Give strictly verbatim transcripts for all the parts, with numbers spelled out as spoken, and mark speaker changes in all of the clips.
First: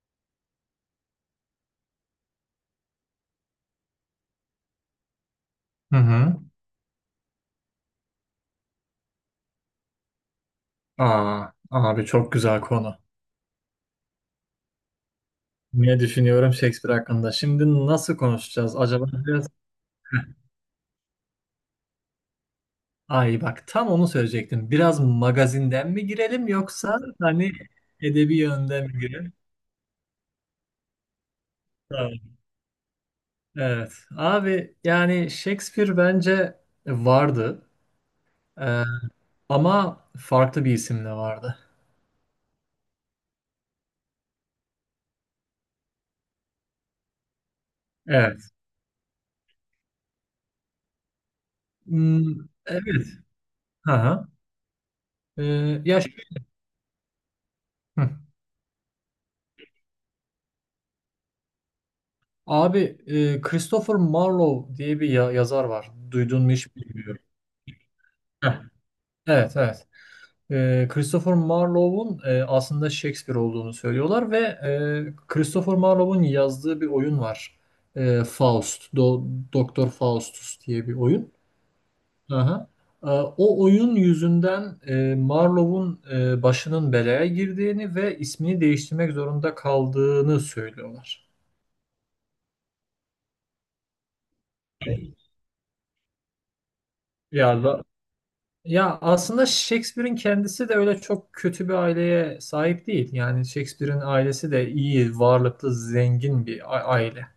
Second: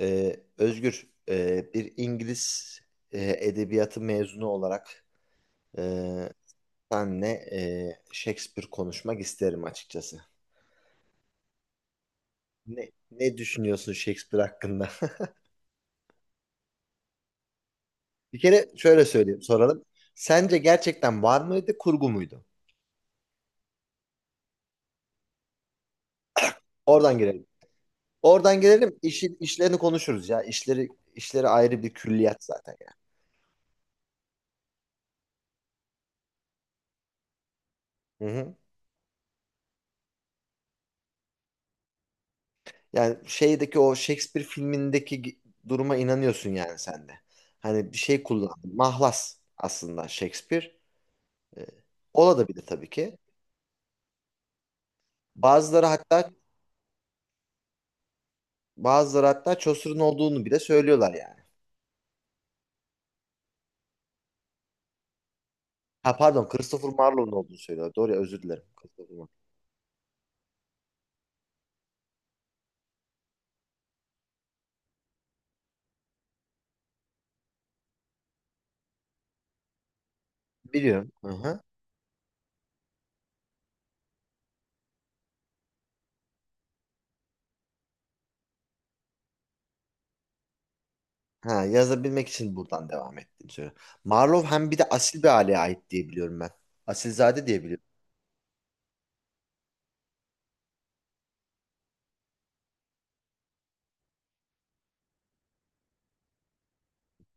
Speaker 1: Ee, Özgür, e, bir İngiliz e, edebiyatı mezunu olarak e,
Speaker 2: Hı hı.
Speaker 1: senle e, Shakespeare konuşmak isterim açıkçası.
Speaker 2: Aa, abi çok güzel
Speaker 1: Ne,
Speaker 2: konu.
Speaker 1: ne düşünüyorsun Shakespeare hakkında?
Speaker 2: Ne düşünüyorum Shakespeare hakkında? Şimdi nasıl
Speaker 1: Bir kere
Speaker 2: konuşacağız
Speaker 1: şöyle
Speaker 2: acaba?
Speaker 1: söyleyeyim,
Speaker 2: Biraz.
Speaker 1: soralım. Sence gerçekten var mıydı, kurgu muydu?
Speaker 2: Ay bak, tam onu söyleyecektim. Biraz magazinden mi girelim yoksa
Speaker 1: Oradan girelim.
Speaker 2: hani edebi
Speaker 1: Oradan
Speaker 2: yönden
Speaker 1: girelim,
Speaker 2: mi girelim?
Speaker 1: işi, işlerini konuşuruz ya. İşleri, işleri ayrı bir
Speaker 2: Tamam.
Speaker 1: külliyat zaten ya.
Speaker 2: Evet. Abi yani Shakespeare bence vardı.
Speaker 1: Hı hı.
Speaker 2: Ee, ama farklı bir isimle vardı.
Speaker 1: Yani şeydeki o Shakespeare filmindeki gi- duruma inanıyorsun yani sen de. Hani bir şey
Speaker 2: Evet.
Speaker 1: kullandın. Mahlas aslında Shakespeare. Ee,
Speaker 2: Hmm,
Speaker 1: ola da bir de tabii
Speaker 2: evet.
Speaker 1: ki.
Speaker 2: Hı hı. Ee,
Speaker 1: Bazıları
Speaker 2: Ya.
Speaker 1: hatta
Speaker 2: Hı.
Speaker 1: bazıları hatta Chaucer'ın olduğunu bile söylüyorlar yani.
Speaker 2: Abi, e, Christopher Marlowe diye bir ya- yazar var.
Speaker 1: Ha
Speaker 2: Duydun
Speaker 1: pardon
Speaker 2: mu hiç
Speaker 1: Christopher
Speaker 2: bilmiyorum.
Speaker 1: Marlowe'un olduğunu söylüyorlar. Doğru ya özür
Speaker 2: Heh,
Speaker 1: dilerim. Christopher Marlowe.
Speaker 2: evet evet. E, Christopher Marlowe'un e, aslında Shakespeare olduğunu söylüyorlar ve e, Christopher Marlowe'un yazdığı bir oyun var. E, Faust, Do- Doktor Faustus diye bir
Speaker 1: Biliyorum. Hı
Speaker 2: oyun.
Speaker 1: hı.
Speaker 2: Aha. E, o oyun yüzünden e, Marlowe'un e, başının belaya girdiğini ve ismini değiştirmek zorunda kaldığını söylüyorlar.
Speaker 1: Ha, yazabilmek için buradan devam ettiğini söylüyor. Marlowe hem bir de asil bir aileye ait diye biliyorum ben. Asilzade diye
Speaker 2: Yani.
Speaker 1: biliyorum.
Speaker 2: Ya aslında Shakespeare'in kendisi de öyle çok kötü bir aileye sahip değil. Yani Shakespeare'in ailesi de iyi, varlıklı, zengin bir a- aile.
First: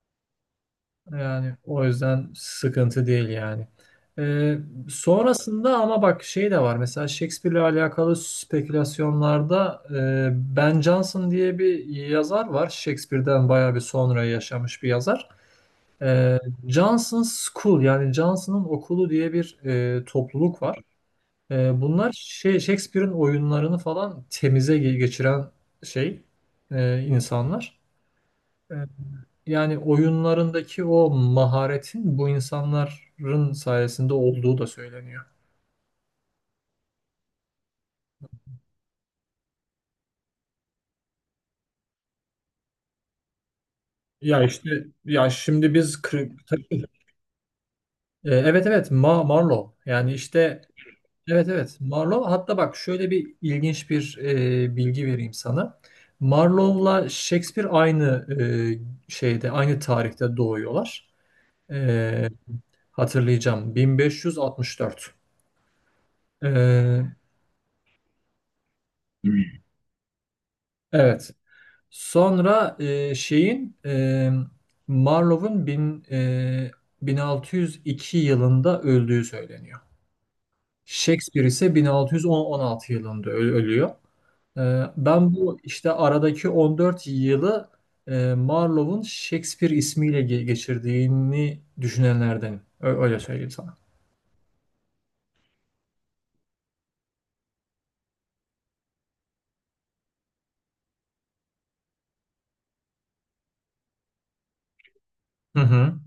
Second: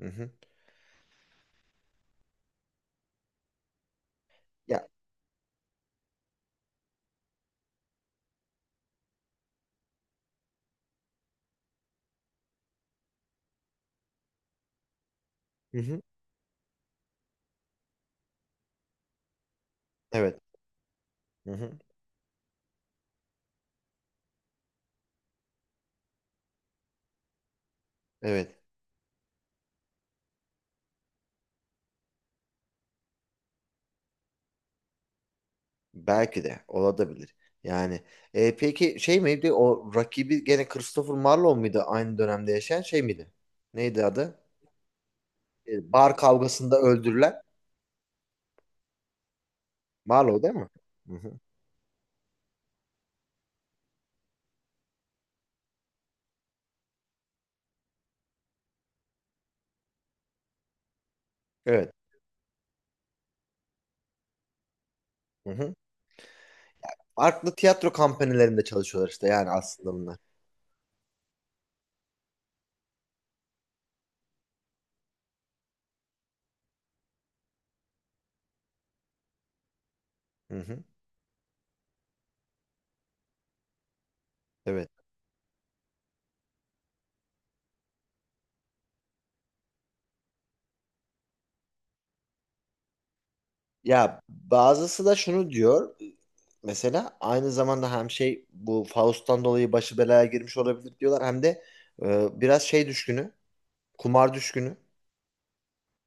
Speaker 1: Hı hı.
Speaker 2: Yani o yüzden sıkıntı değil yani. Ee,
Speaker 1: Ya.
Speaker 2: sonrasında ama bak şey de var. Mesela Shakespeare'le alakalı spekülasyonlarda e, Ben Jonson diye bir yazar var. Shakespeare'den bayağı bir sonra yaşamış bir yazar.
Speaker 1: Hı hı.
Speaker 2: Ee, Johnson's School, yani Johnson'ın okulu diye bir e,
Speaker 1: Evet.
Speaker 2: topluluk var.
Speaker 1: Hı hı.
Speaker 2: Ee, bunlar şey Shakespeare'in oyunlarını falan temize ge- geçiren şey e, insanlar.
Speaker 1: Evet.
Speaker 2: Ee, yani oyunlarındaki o maharetin bu insanların sayesinde olduğu da söyleniyor.
Speaker 1: Belki de olabilir. Yani e, peki şey miydi o rakibi gene Christopher Marlowe muydu aynı dönemde yaşayan şey miydi? Neydi adı?
Speaker 2: Ya işte, ya şimdi
Speaker 1: E,
Speaker 2: biz
Speaker 1: bar
Speaker 2: kri-
Speaker 1: kavgasında
Speaker 2: tabii.
Speaker 1: öldürülen
Speaker 2: Ee, evet evet, Ma Marlowe. Yani
Speaker 1: Marlowe değil
Speaker 2: işte,
Speaker 1: mi? Hı-hı.
Speaker 2: evet evet Marlowe. Hatta bak, şöyle bir ilginç bir e, bilgi vereyim sana. Marlowe'la Shakespeare aynı e, şeyde aynı tarihte doğuyorlar.
Speaker 1: Evet.
Speaker 2: Ee, Hatırlayacağım. bin beş yüz altmış dört.
Speaker 1: Hı-hı.
Speaker 2: Ee,
Speaker 1: Farklı tiyatro kampanyalarında çalışıyorlar işte yani aslında bunlar.
Speaker 2: evet. Sonra e, şeyin e, Marlowe'un bin, e, bin altı yüz iki yılında öldüğü söyleniyor.
Speaker 1: Hı-hı.
Speaker 2: Shakespeare ise bin altı yüz on altı yılında ö- ölüyor. Ee,
Speaker 1: Evet.
Speaker 2: ben bu işte aradaki on dört yılı e, Marlowe'un Shakespeare ismiyle ge- geçirdiğini düşünenlerdenim. Ö- öyle söyleyeyim sana.
Speaker 1: Ya bazısı da şunu diyor mesela aynı zamanda hem şey bu Faust'tan dolayı başı belaya girmiş olabilir diyorlar hem de e, biraz şey düşkünü kumar düşkünü.
Speaker 2: Hı hı.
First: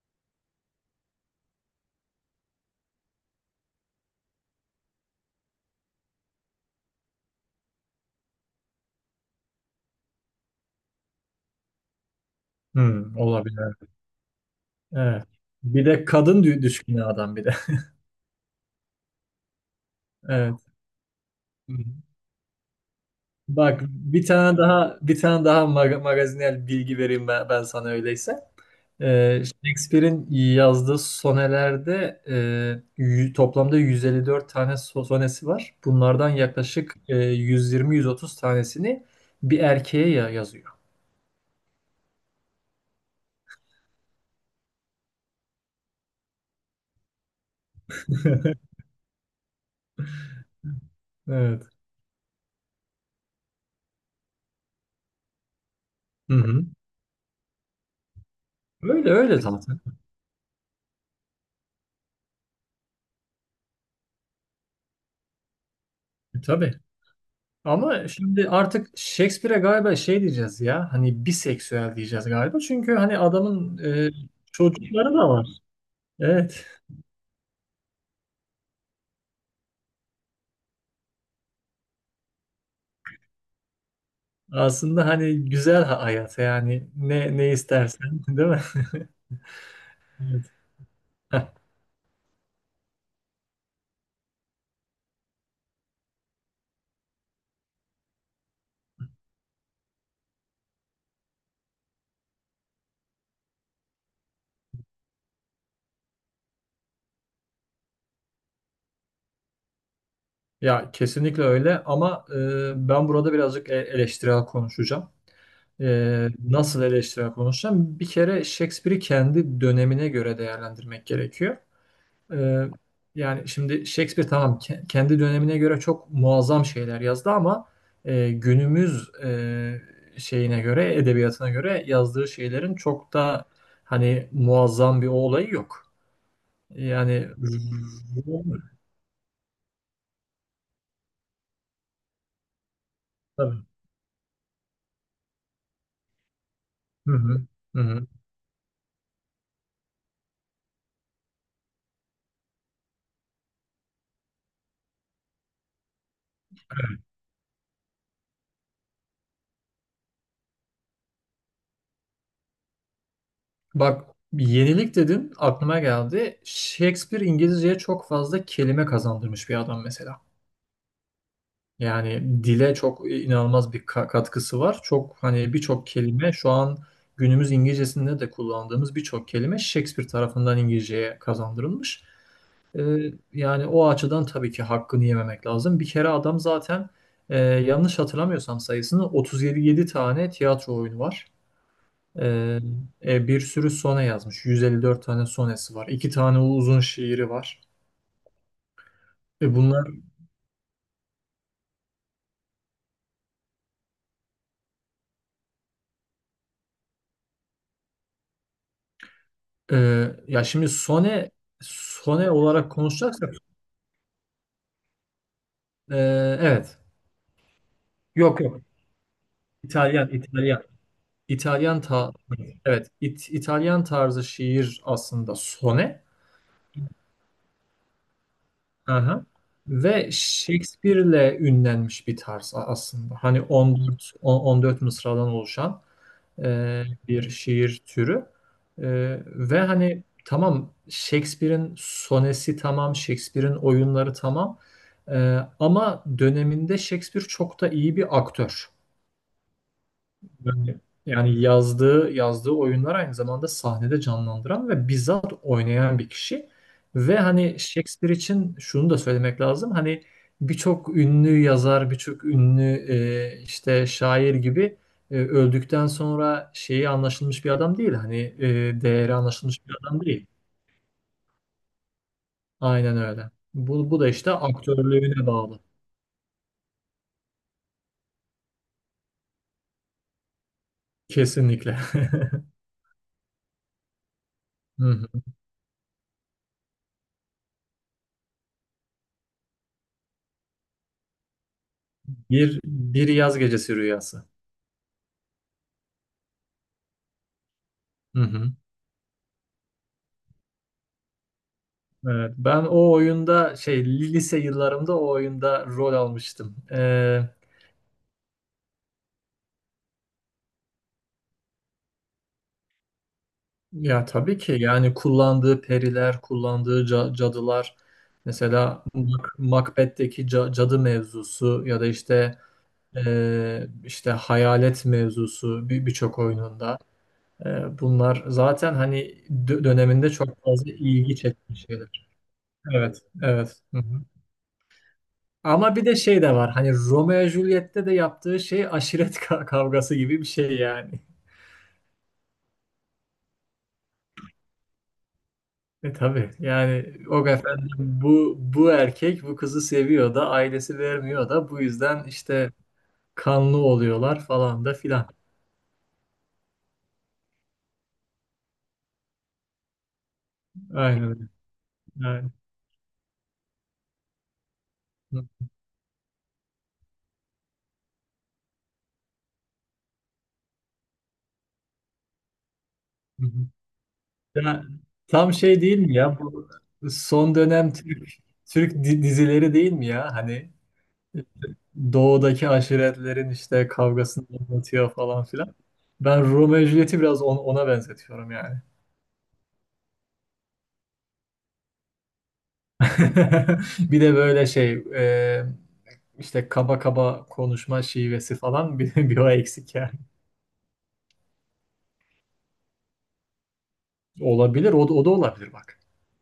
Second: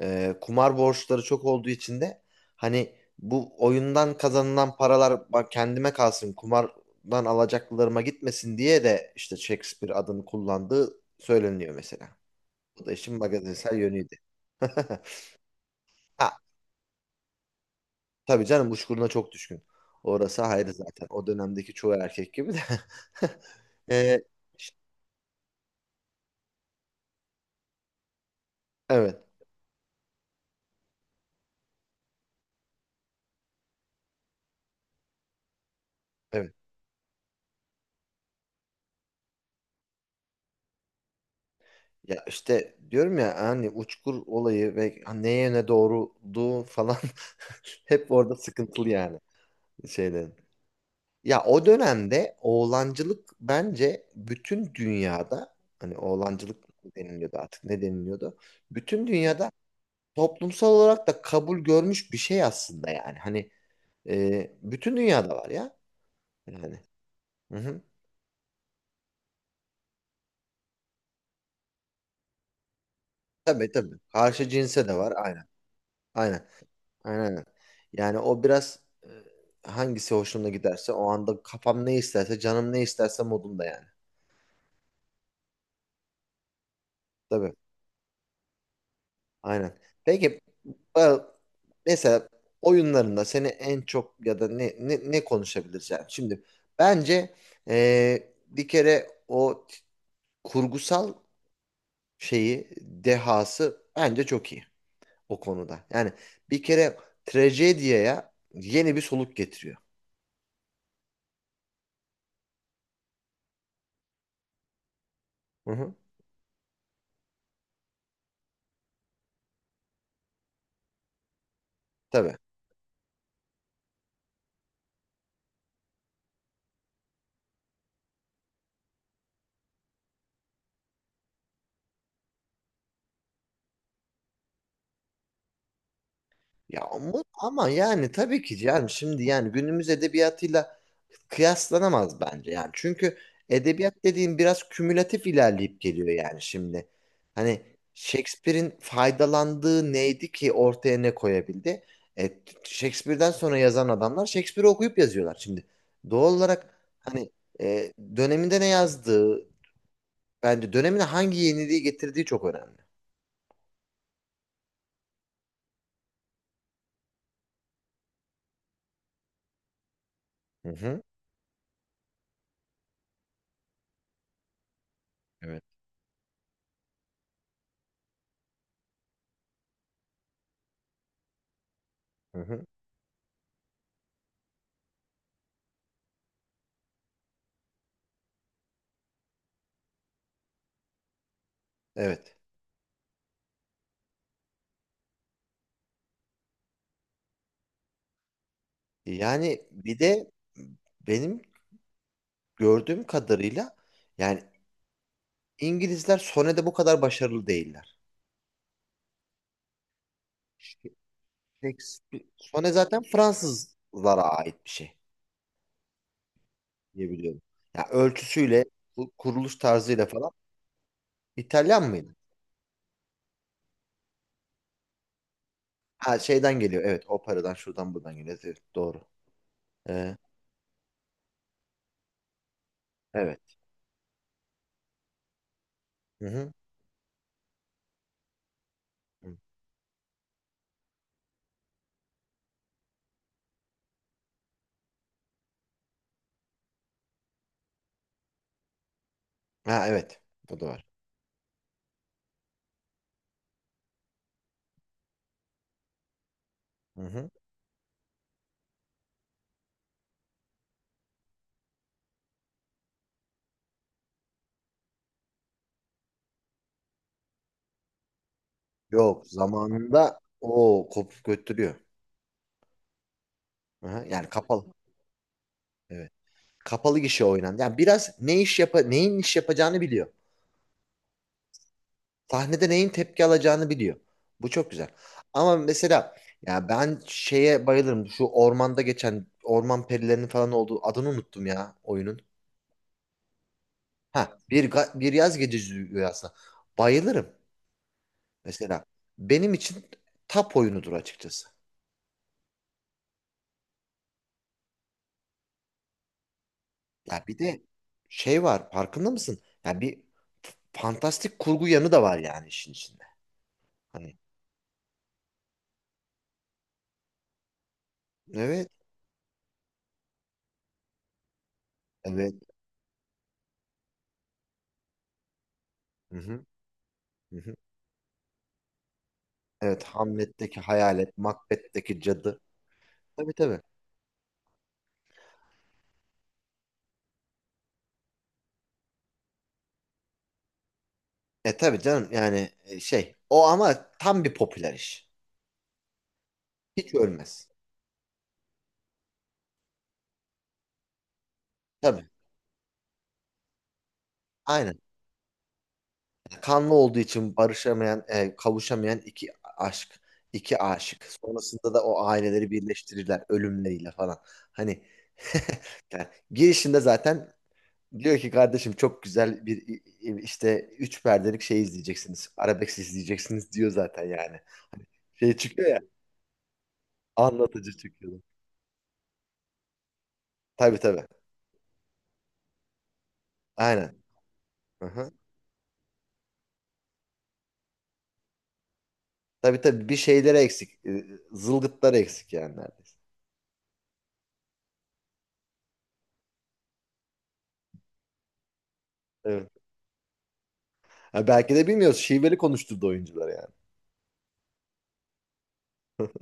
Speaker 1: Ee, kumar borçları çok olduğu için de hani bu oyundan kazanılan paralar bak kendime kalsın kumardan alacaklarıma gitmesin diye de işte Shakespeare adını kullandığı söyleniyor mesela. Bu da
Speaker 2: Hı,
Speaker 1: işin
Speaker 2: olabilir.
Speaker 1: magazinsel yönüydü.
Speaker 2: Evet. Bir de
Speaker 1: Ha,
Speaker 2: kadın dü- düşkünü adam bir de.
Speaker 1: tabii canım uçkuruna çok düşkün. Orası
Speaker 2: Evet.
Speaker 1: ayrı zaten. O
Speaker 2: Hı
Speaker 1: dönemdeki çoğu
Speaker 2: hı.
Speaker 1: erkek gibi de.
Speaker 2: Bak,
Speaker 1: Ee,
Speaker 2: bir tane
Speaker 1: işte,
Speaker 2: daha bir tane daha mag- magazinel bilgi vereyim ben, ben sana öyleyse.
Speaker 1: evet.
Speaker 2: Ee, Shakespeare'in yazdığı sonelerde e, yü- toplamda yüz elli dört tane so- sonesi var. Bunlardan
Speaker 1: Evet.
Speaker 2: yaklaşık e, yüz yirmi yüz otuz tanesini bir erkeğe ya- yazıyor.
Speaker 1: Ya işte diyorum ya hani uçkur olayı ve neye ne doğruluğu falan hep orada sıkıntılı yani şeylerin. Ya o
Speaker 2: Evet.
Speaker 1: dönemde oğlancılık bence bütün dünyada hani
Speaker 2: Hı hı.
Speaker 1: oğlancılık mı deniliyordu artık ne deniliyordu? Bütün
Speaker 2: Öyle öyle
Speaker 1: dünyada
Speaker 2: zaten.
Speaker 1: toplumsal olarak da kabul görmüş bir şey aslında yani. Hani e, bütün dünyada var ya
Speaker 2: E, Tabii.
Speaker 1: yani. Hı hı.
Speaker 2: Ama şimdi artık Shakespeare'e galiba şey diyeceğiz ya, hani biseksüel diyeceğiz galiba. Çünkü hani
Speaker 1: Tabii
Speaker 2: adamın
Speaker 1: tabii.
Speaker 2: e,
Speaker 1: Karşı cinse de var
Speaker 2: çocukları da.
Speaker 1: aynen. Aynen.
Speaker 2: Evet.
Speaker 1: Aynen. Yani o biraz e, hangisi hoşuna giderse o anda kafam ne isterse canım ne isterse modumda yani.
Speaker 2: Aslında hani güzel ha- hayat yani, ne ne
Speaker 1: Tabii.
Speaker 2: istersen, değil mi?
Speaker 1: Aynen. Peki
Speaker 2: Evet.
Speaker 1: e,
Speaker 2: Heh.
Speaker 1: mesela oyunlarında seni en çok ya da ne ne, ne konuşabiliriz yani? Şimdi bence e, bir kere o t- kurgusal şeyi dehası bence çok iyi o konuda. Yani bir kere trajediyaya yeni bir soluk getiriyor.
Speaker 2: Ya kesinlikle öyle ama e, ben burada birazcık e- eleştirel konuşacağım.
Speaker 1: Hı hı.
Speaker 2: E, nasıl eleştirel konuşacağım? Bir kere Shakespeare'i kendi dönemine göre değerlendirmek gerekiyor.
Speaker 1: Tabii.
Speaker 2: Ee, yani şimdi Shakespeare tamam, ke- kendi dönemine göre çok muazzam şeyler yazdı ama e, günümüz e, şeyine göre, edebiyatına göre yazdığı şeylerin çok da hani muazzam bir olayı yok.
Speaker 1: Ya ama,
Speaker 2: Yani
Speaker 1: ama yani tabii ki yani şimdi yani günümüz edebiyatıyla kıyaslanamaz bence yani. Çünkü
Speaker 2: tabii.
Speaker 1: edebiyat dediğin biraz kümülatif ilerleyip geliyor yani şimdi.
Speaker 2: Hı hı.
Speaker 1: Hani
Speaker 2: Hı hı.
Speaker 1: Shakespeare'in faydalandığı neydi ki ortaya ne koyabildi? E, Shakespeare'den sonra yazan adamlar Shakespeare'i okuyup yazıyorlar şimdi. Doğal olarak hani e, döneminde ne yazdığı bence dönemine hangi yeniliği getirdiği çok önemli.
Speaker 2: Bak, yenilik dedin aklıma geldi. Shakespeare İngilizceye çok fazla kelime kazandırmış bir adam mesela.
Speaker 1: Hı hı.
Speaker 2: Yani dile çok inanılmaz bir ka- katkısı var. Çok hani
Speaker 1: Evet.
Speaker 2: birçok kelime şu an günümüz İngilizcesinde de kullandığımız birçok kelime Shakespeare tarafından İngilizceye kazandırılmış.
Speaker 1: Hı hı.
Speaker 2: Ee, yani o açıdan tabii ki hakkını yememek lazım. Bir kere adam zaten e, yanlış hatırlamıyorsam sayısını otuz yedi tane tiyatro oyunu var.
Speaker 1: Evet.
Speaker 2: Ee, e, bir sürü sone yazmış. yüz elli dört tane sonesi var. İki tane uzun şiiri var. E
Speaker 1: Yani
Speaker 2: bunlar
Speaker 1: bir de benim gördüğüm kadarıyla yani İngilizler Sone'de bu kadar başarılı değiller.
Speaker 2: e, ya şimdi sone
Speaker 1: Shakespeare-
Speaker 2: sone
Speaker 1: Sone
Speaker 2: olarak
Speaker 1: zaten
Speaker 2: konuşacaksak,
Speaker 1: Fransızlara ait bir şey
Speaker 2: Ee, evet.
Speaker 1: diye biliyorum. Ya
Speaker 2: Yok yok.
Speaker 1: ölçüsüyle, bu kuruluş tarzıyla
Speaker 2: İtalyan,
Speaker 1: falan
Speaker 2: İtalyan. İtalyan
Speaker 1: İtalyan
Speaker 2: ta
Speaker 1: mıydı?
Speaker 2: evet, İt- İtalyan tarzı şiir aslında sone.
Speaker 1: Ha şeyden geliyor. Evet, operadan şuradan buradan geliyor. Evet, doğru.
Speaker 2: Aha. Ve
Speaker 1: Ee,
Speaker 2: Shakespeare'le ünlenmiş bir tarz a- aslında.
Speaker 1: evet.
Speaker 2: Hani on dört on- 14 mısradan oluşan
Speaker 1: Hı hı.
Speaker 2: e, bir şiir türü. E,
Speaker 1: Hı.
Speaker 2: ve hani tamam, Shakespeare'in sonesi tamam, Shakespeare'in oyunları tamam. E, ama döneminde Shakespeare çok da iyi bir aktör.
Speaker 1: Ha evet. Bu da
Speaker 2: Yani
Speaker 1: var.
Speaker 2: yani yazdığı yazdığı oyunlar aynı zamanda sahnede canlandıran ve bizzat oynayan bir kişi.
Speaker 1: Hı
Speaker 2: Ve
Speaker 1: hı.
Speaker 2: hani Shakespeare için şunu da söylemek lazım. Hani birçok ünlü yazar, birçok ünlü e, işte şair gibi e, öldükten sonra şeyi anlaşılmış bir adam değil. Hani e, değeri
Speaker 1: Yok,
Speaker 2: anlaşılmış bir adam
Speaker 1: zamanında
Speaker 2: değil.
Speaker 1: o kopup götürüyor.
Speaker 2: Aynen öyle.
Speaker 1: Hı
Speaker 2: Bu, bu
Speaker 1: hı.
Speaker 2: da
Speaker 1: Yani
Speaker 2: işte
Speaker 1: kapalı.
Speaker 2: aktörlüğüne bağlı.
Speaker 1: Evet. Kapalı gişe oynandı. Yani biraz ne iş yapa neyin iş yapacağını biliyor.
Speaker 2: Kesinlikle.
Speaker 1: Sahnede neyin tepki alacağını biliyor. Bu çok
Speaker 2: Hı
Speaker 1: güzel.
Speaker 2: hı.
Speaker 1: Ama mesela ya ben şeye bayılırım. Şu ormanda geçen orman perilerinin falan olduğu adını unuttum ya oyunun.
Speaker 2: Bir bir yaz gecesi rüyası.
Speaker 1: Ha bir ga- bir yaz gecesi rüyasına. Bayılırım
Speaker 2: Hı hı.
Speaker 1: mesela. Benim için tap oyunudur açıkçası.
Speaker 2: Evet, ben o oyunda şey lise yıllarımda o oyunda rol almıştım. Ee,
Speaker 1: Ya bir de şey var farkında mısın? Ya bir f- fantastik kurgu yanı da var yani işin içinde.
Speaker 2: ya
Speaker 1: Hani
Speaker 2: tabii ki yani kullandığı periler, kullandığı ca- cadılar,
Speaker 1: evet
Speaker 2: mesela Mac- Macbeth'teki ca- cadı mevzusu ya da
Speaker 1: evet.
Speaker 2: işte e, işte hayalet mevzusu bir
Speaker 1: Hı
Speaker 2: birçok
Speaker 1: hı.
Speaker 2: oyununda.
Speaker 1: Hı hı.
Speaker 2: Ee, bunlar zaten hani dö-
Speaker 1: Evet,
Speaker 2: döneminde çok
Speaker 1: Hamlet'teki
Speaker 2: fazla ilgi
Speaker 1: hayalet,
Speaker 2: çekmiş
Speaker 1: Macbeth'teki
Speaker 2: şeyler.
Speaker 1: cadı.
Speaker 2: Evet,
Speaker 1: Tabii tabii.
Speaker 2: evet. Hı hı. Ama bir de şey de var. Hani Romeo ve Juliet'te de yaptığı şey aşiret ka- kavgası gibi bir şey yani.
Speaker 1: E tabii canım yani e, şey o ama tam bir popüler iş.
Speaker 2: E tabii
Speaker 1: Hiç
Speaker 2: yani o
Speaker 1: ölmez.
Speaker 2: efendim, bu bu erkek bu kızı seviyor da ailesi vermiyor da bu yüzden
Speaker 1: Tabii.
Speaker 2: işte kanlı oluyorlar falan da
Speaker 1: Aynen.
Speaker 2: filan.
Speaker 1: Kanlı olduğu için barışamayan, e, kavuşamayan iki aşk, iki
Speaker 2: Aynen
Speaker 1: aşık.
Speaker 2: öyle.
Speaker 1: Sonrasında da o
Speaker 2: Aynen.
Speaker 1: aileleri birleştirirler ölümleriyle falan. Hani
Speaker 2: Hı
Speaker 1: yani girişinde zaten diyor ki kardeşim çok güzel bir i- i- işte üç perdelik şey izleyeceksiniz. Arabesk
Speaker 2: hı.
Speaker 1: izleyeceksiniz diyor zaten yani.
Speaker 2: Ya,
Speaker 1: Hani
Speaker 2: tam
Speaker 1: Şey
Speaker 2: şey
Speaker 1: çıkıyor ya.
Speaker 2: değil mi ya, bu son
Speaker 1: Anlatıcı
Speaker 2: dönem Türk
Speaker 1: çıkıyordu.
Speaker 2: Türk di- dizileri değil mi ya, hani
Speaker 1: Tabii tabii.
Speaker 2: doğudaki aşiretlerin işte
Speaker 1: Aynen.
Speaker 2: kavgasını anlatıyor
Speaker 1: Aha.
Speaker 2: falan filan. Ben Romeo ve Juliet'i biraz on- ona benzetiyorum yani.
Speaker 1: Tabii tabii bir şeyleri eksik. Ee, Zılgıtları eksik yani neredeyse.
Speaker 2: Bir de böyle şey e, işte kaba kaba konuşma şivesi falan, bir, bir o
Speaker 1: Evet.
Speaker 2: eksik yani.
Speaker 1: Ha, belki de bilmiyoruz. Şiveli konuşturdu oyuncuları yani.
Speaker 2: Olabilir, o, da- o da olabilir bak.